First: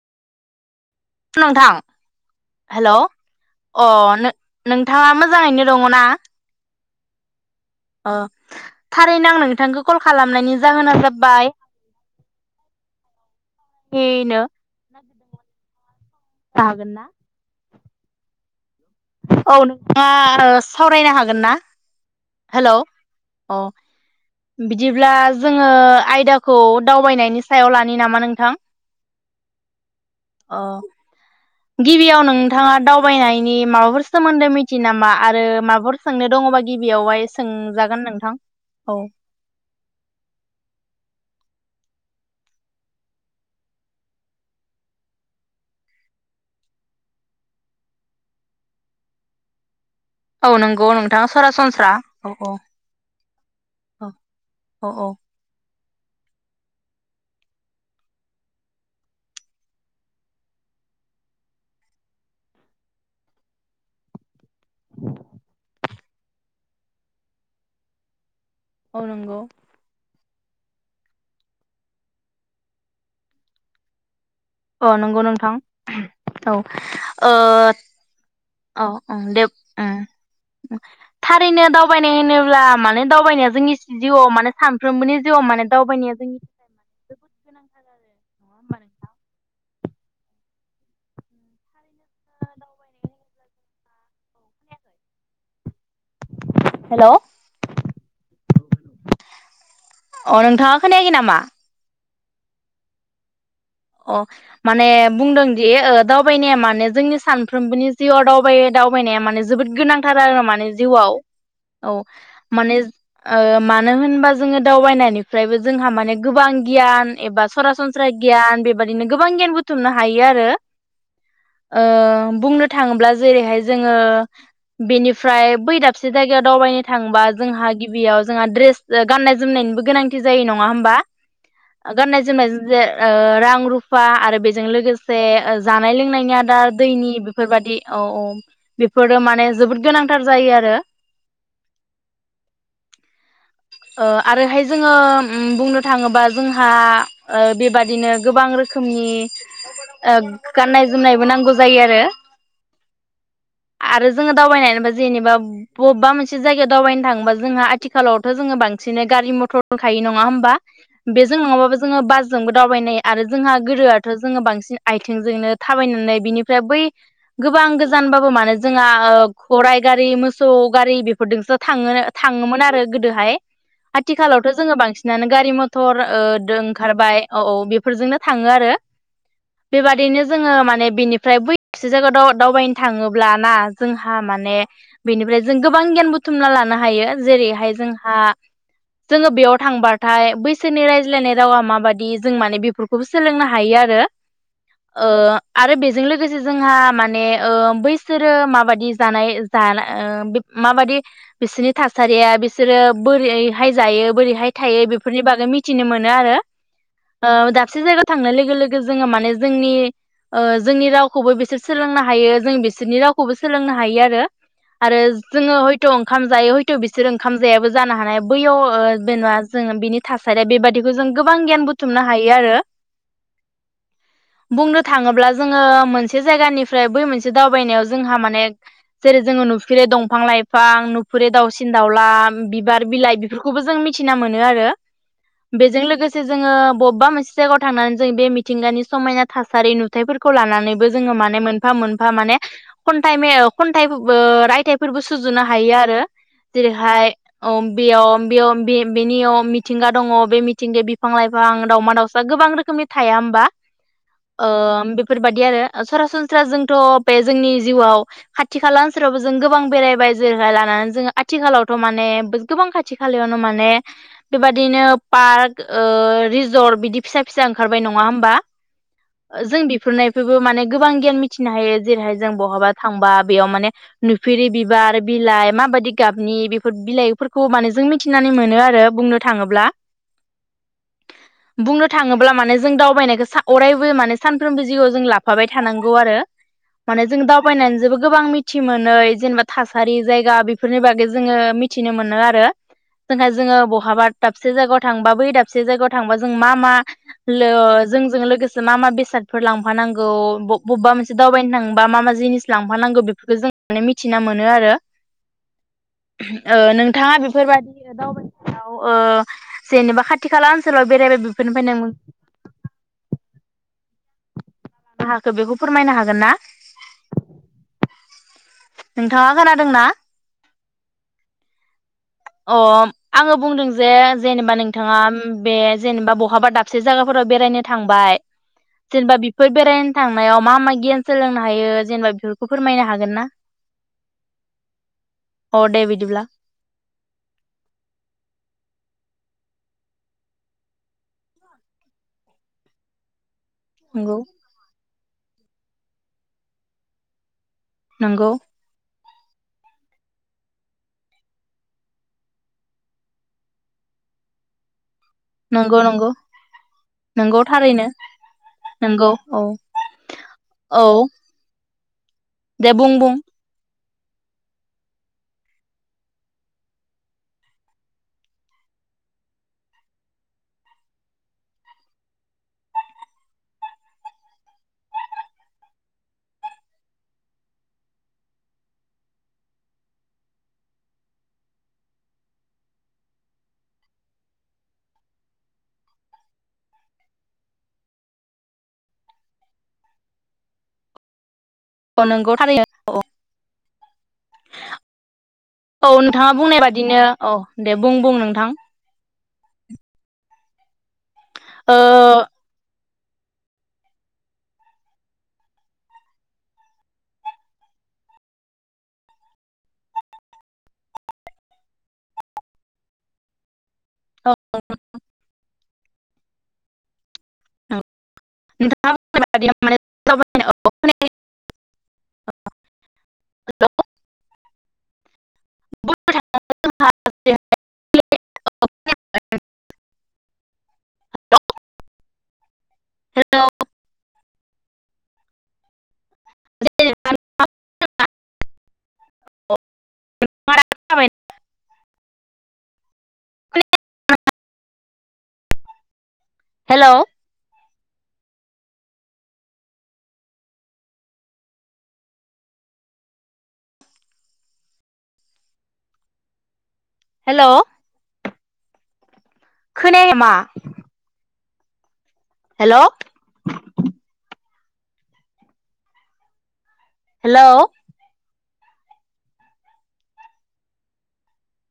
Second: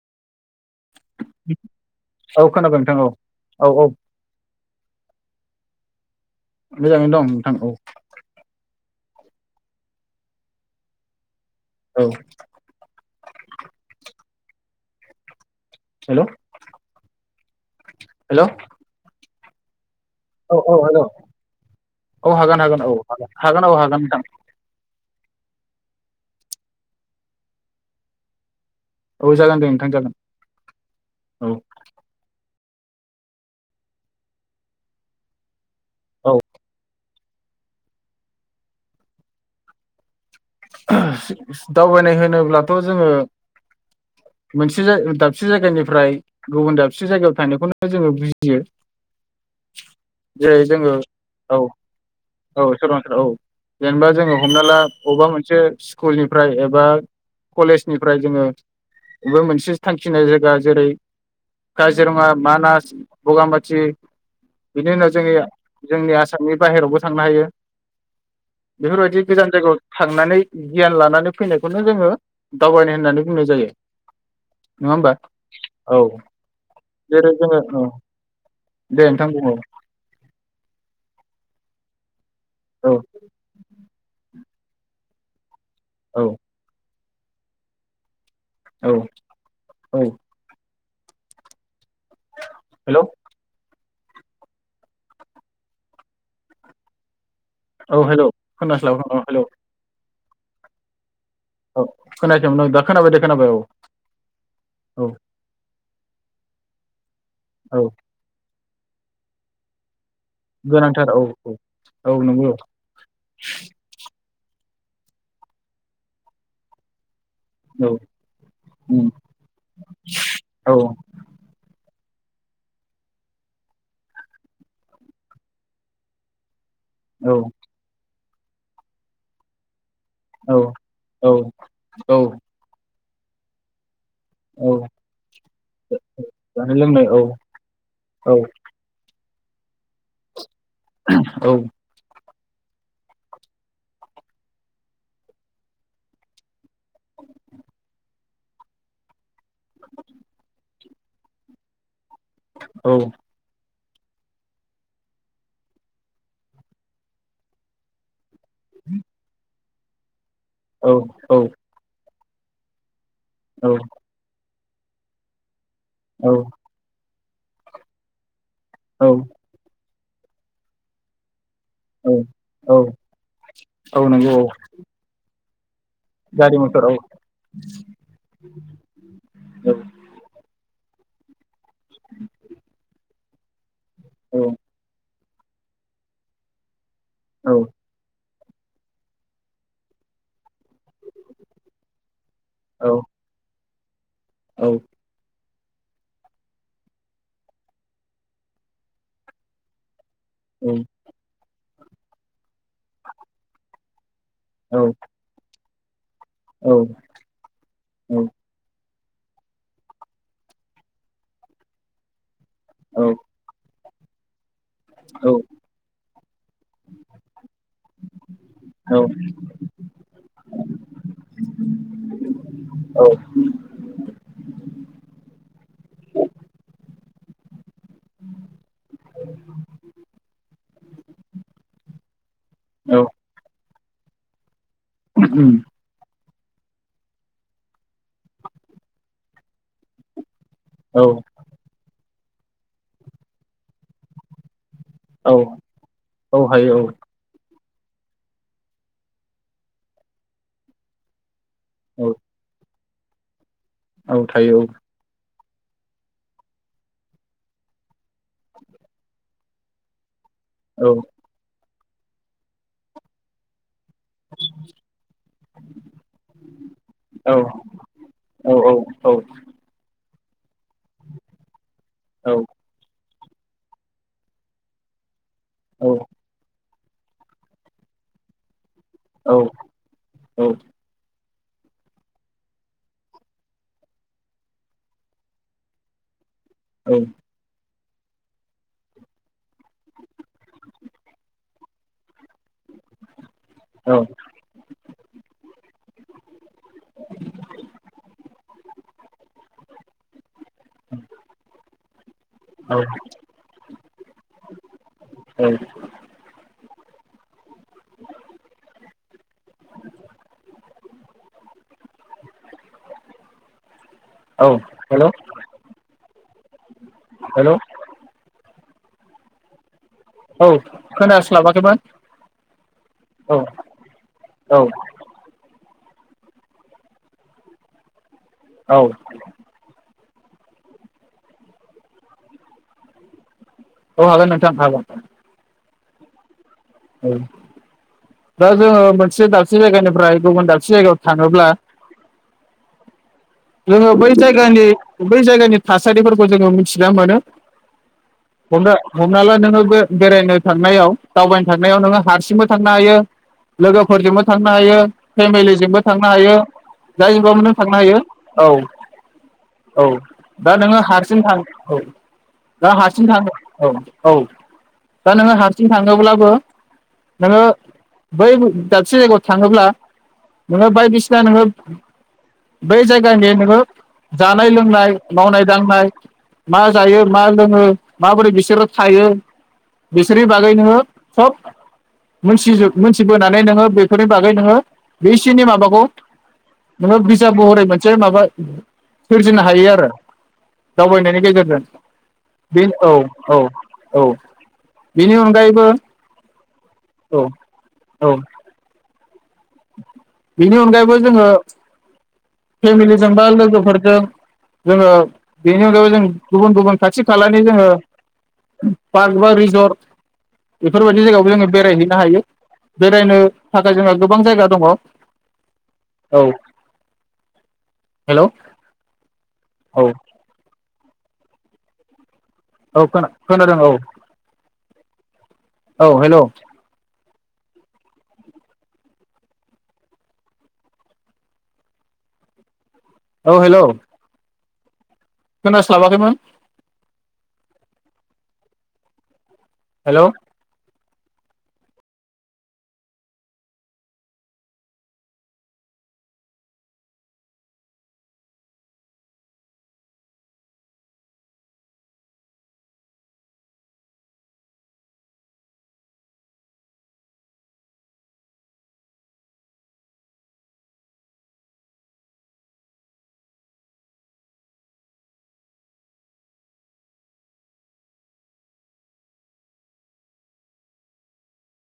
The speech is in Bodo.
नोंथां औ खोनाबाय नोंथां हेलौ औ औ औ अ नो-नोंथाङा मोजाङैनो दङना मोजाङै दं। थां औ अ थारैनो आं नोंथांखौ कल खालामनायनि जाहोना जाबाय औ इनो हेलौ दा गोनना? हेलौ औ नों थाङा ओ औ औ हेलौ सावरायनो हागोन ना औ हागोन हेलौ हागोन औ हागोन अ हागोन औ हागोन नोंथां बिदिब्ला ज जोङो आयदाखौ दावबायनायनि सायाव लानि नामा नोंथां? औ जागोन दे नोंथां जागोन। अ औ गिबियाव नों नोंथाङा दावबायनायनि माबाफोर सोमोन्दो मिथियो नामा आरो माबा फोर सोंनो औ दङबा गिबियावहाय सोंजागोन नोंथां औ ओहो दावबायनाय होनोब्लाथ जोङो मोनसे जाय दाबसे जायगानिफ्राय गुबुन दाबसे जायगायाव थानायखौनो जोङो बुजियो। औ जेरै नंगौ जोङो नोंथां औ सरासनस्रा औ सरानस्रा औ जेनेबा औ जोङो हमना ला औ औ अबेबा मोनसे स्कुलनिफ्राय एबा कलेजनिफ्राय जोङो बे मोनसे थांखिनाय जायगा जेरै काजिरङा, मानास, बगामाथि बिनि उनाव जोंनि जोंनि आसामनि बाहेरायावबो थांनो हायो। औ बेफोरबायदि नंगौ गोजान जायगायाव था थांनानै गियान लानानै फैनायखौनो जोङो दावबाय होननानै बुंनाय जायो। नङा अ होमबा नंगौ नोंथां उम औ औ जेरै ओ जोङो औ अ ओ दे उम नोंथां उम बुं औ था थारैनो दावबायनाय होनोब ब्ला माने दावबायनाया जोंनि जिउआव मानो सानफ्रोमबोनि जिउआव माने दावबायानाया औ जोंनि जोबोद गोनांथार आरो नङा औ औ होमबा नोंथां थारैनो हेलौ जोङो हेलौ औ हेलौ खोनास्लाबा औ हेल अ नोंथाङा खोनायाखै नामा औ खोनायाखैमोन दा खोनाबाय दे खोनाबाय औ अ माने औ बुंदोंदि ओ दावबायनाया मानो जोंनि सानफ्रोमबोनि औ जिउआव दावबाय दावबायनाया मानो जोबोद गोनां थार आरो माने गोनांथार जिउआव औ औ माने ओ मानो होनबा जोङो दावबायनायनिफ्रायबो जोंहा माने गोबां गियान एबा औ सरासनस्राय गियान बेफ फोरबायदिनो उम गोबां गियान बुथुमनो हायो आरो औ ओ ओ बुंनो थाङोब्ला जेरैहाय जोङो बेनिफ्राय बै दाबसे जायगायाव दावबायनो थांबा औ जोंहा गिबियाव जोंहा ड्रेस ओ गाननाय जोमनायनिबो गोनांथि जायो औ नङा होमबा औ ओ औ गाननाय जोमनायजों जे ओ रां फा आरो बेजों औ लोगोसे ओ जानाय लोंनायनिया आदार जानाय लोंनाय दैनि औ बेफोरबादि औ औ बेफोरो माने माने जोबोद गोनांथार जायो आरो ओहो औ ओ आरोहाय जोङो बुंनो थाङोबा जोंहा बेबादिनो गोबां रोखोमनि गाननाय जोमनायबो नांगौ जायो आरो। औ। आरो जोङो दावबाय होनोबा जेनेबा बबेबा मोनसे जायगायाव दावबायनो थाङोबा जोंहा आथिखालाव। जोङो बांसिन गारि मटर। दंखायो नङा होम बा बेजों नङाबाबो जोङो बाज जोंबो दावबायनो हायो। आरो जोंहा औ गोदोआथ जोङो बांसिन। आथिंजोंनो। थाबायनानै बिनिफ्राय बै। गोबां गोजानबाबो मानो। जोंहा औ खराय। गारि मोसौ गारि बेफोरदोंसो थांङो औ थाङोमोन औ आरो गोदो औ नंगौ औ आथिखालावथ जोङो बांसिनानो गारि म टर ओ दो गारि मथर ओंखारबाय औ औ बेफोरजोंनो थाङो आरो औ बेबादिनो जोङो माने बेनि फ्राय बै से जायगायावाव दावबायनो थाङो ब्लाना जोंहा माने बेनिफ्राय जों गोबां गियान बुथुमना लानो हायो। औ जेरैहाय जों हा जोङो बेयाव थांबाथाय बैसोरनि रायज्लायनाय रावा माबायदि जों माने औ बेफोरखौबो सोलोंनो हायो आर रो औ ओ आरो बेजों लोगोसे जोंहा माने ओ बैसोरो माबायदि जानाय ज [unintelligible] माबायदि बिसोरनि थासारिया बिस बिसोरो बोरैहाय जायो बोरै हाय औ थायो बेफोरनि बागै मि थिनो मोन नो आरो औ ओ दाबसे जायगायाव औ थांनाय लोगो लोगो जोङो माने जोंनि ओ जोंनि रावखौबो बिसोर सोलोंनो हायो। जों बिसोरनि रावखौबो सोलोंनो हायो आरो आरो जोङो हयथ ओंखाम जायो हयथ बिसोर ओं खाम जायाबो जानो हानाय बैयाव जेनेबा जोङो बिनि थासारिया बेबादिखौ जों गोबां गियान बुथुमनो हायो आरो बुंनो थाङोब्ला जोङो मोनसे जायगानिफ्राय बै मोनसे [unintelligible] जोंहा माने जेरै जोङो नुफेरै दंफां लाइफां नुफेरै दाउसिन दाउल बा बिबार बिलाइ बेफोरखौबो जों मिथ थिना मोनो आरो बेजों लोगो जोङो बबेबा मोनसे जायगायाव थांनानै जों बे मिथिंगानि समायना थासारि नुथायफोर खौ लानानैबो जोङो औ माने मोनफा मोनफा माने खनथाइ मे खनथाइबो राइथाय फोरबो औ सुजुनो हायो आरो औ हायो जेरैहाय औ बेयाव बेयाव बेनियाव मिथिंगा दङ बे मिथिंगाया बिफां लाइ गोबां दावमा औ औ दाउसा गोबां रोखोमनि थाया होनबा औ ओ थायो बेफोर बादि बिदि आरो सरासनस्रा जोंथ बे जोंनि जिउआव खाथि खाला ओसोलाव जों गोबां बेरायबाय औ [unintelligible] ओनसोलावथ माने गोबां खाथि खालायावनो माने बेबायदिनो पार्क रिजर्ट बिदि फिसा औ फिसा ओंखारबाय नङा होमबा औ जों बेफोर [unintelligible] गोबां गियान मिथिनो हायो जेरैहाय औ जों बहाबा थांबा। बेयाव माने नुफेरि बिबार बिलाइ औ माबादि बेफोर बिलाइफोरखौ माने जों मिथिनानै मोनो आरो बुंनो थाङोब्ला औ बुंनो थाङोब्ला माने जों दावबायनायखौ सा अरायबो माने सानफ्रोमबो जिउआव जों लाफाबाय थानांगौ आरो माने जों दाबायनान जोबो गोबां मिथि मोनै जेनेबा थासारि जायगा बे फोरनि बागै जोङो मिथिनो मोनो आ रो जोंहा जोङो औ बहाबा दाबसे जायगायाव थांबा बै दाबसे जायगायाव थांबा जों मा-मा लो जोंजों लोगोसे मा-मा बेसादफोर लांफानांगौ ब-बबेबा मोनसे दावबायनो थांबा मा-मा जिनिस लांफानांगौ बेफोरखौ जों माने मिथिना मोनो आरो [unintelligible] ओ नोंथाङा बेफोरबदि दावबायाव ओ जेनेबा खाथि खाला ओनसोलाव बेरायबाय बेफोरनिफ्राय नों हेल' [unintelligible] हाखो बेखौ फोरमायनो हागोन ना हेल' नोंथाङा खोनादोंना? औ खोनास्लाबाखैमोन। अ औ आङो बुंदों जे जेनेबा औ नोंथाङा बे जेनेबा बहाबा दाबसे जायगाफोराव बेरायनो थांबाय औ जेनेबा बिफोर बेरायन थांनायाव मा मा गियान सोलोंनो हायो जेनेबा बेफोरखौ फोरमायनो हागोन ना। औ हागोन नोंथां हागोन अ दे बिदिब्ला औ दा जोङो मोनसे दाबसे जायगानिफ्राय गुबुन दाबसे जायगायाव थाङोब्ला जोङो बै नंगौ जायगानि बै जायगानि थासारिफोरखौ जोङो मिथिना मोनो नोंगौ हमना हमना ला नोङो बे-बेरायनो थांनायाव दावबायनो थांनायाव नोङो हारसिंबो थांनो हायो लोगोफोरजोंबो थांनो हायो नंगौ फेमिलिजोंबो थांनो नंगौ हायो [unintelligible] नंगौ थांनो थारैनो हायो औ औ दा नोङो औ हारसिं थां औ दा दे बुं हारसिं बुं थां औ। औ दा नोङो हारसिं थाङोब्लाबो नोङो बै दाबसे जायगायाव थाङोब्ला नोङो बायदिसिना नोङो बै जाय गानि नोङो जानाय लोंनाय मावनाय दांनाय मा जायो मा लोङो माबोरै बिसोरो थायो बिसोरनि बागै नोङो सब मोनथिजो-मोनथिबोनानै नोङो बेफोरनि बागै नोङो बिसोरनि माबाखौ नोङो बिजाब महरै मोन से माबा सोरजिनो हायो आरो दावबायनायनि गेजेरजों- औ नोंगौ थारैनो औ औ बेनि अनगायैबो औ नोंथाङा बुंनाय बादिनो औ दे बुं बुं नोंथां? बिनि अनगायैबो जोङो ओ पेमिलि जोंबो लोगोफोरजों जोङो बेनि अनगायैबो जों गुबुन गुबुन खाथि खालानि जोङो पार्क बा रिजर्ट बेफोरबादि जायगायाव जों बेरायहैनो हायो बेरायनो थाखाय जोङो बां जायगा दङ औ नों हेल' [unintelligible] नोंथाङा औ [unintelligible] दावबायनायाव अख [unintelligible] औ खोन-खोनादों औ औ हेल' खोनायाखै औ हेलौ हेल' खोनास्लाबाखैमोन। हेल' हेल' हेल' खोनाया मा? हेल हेल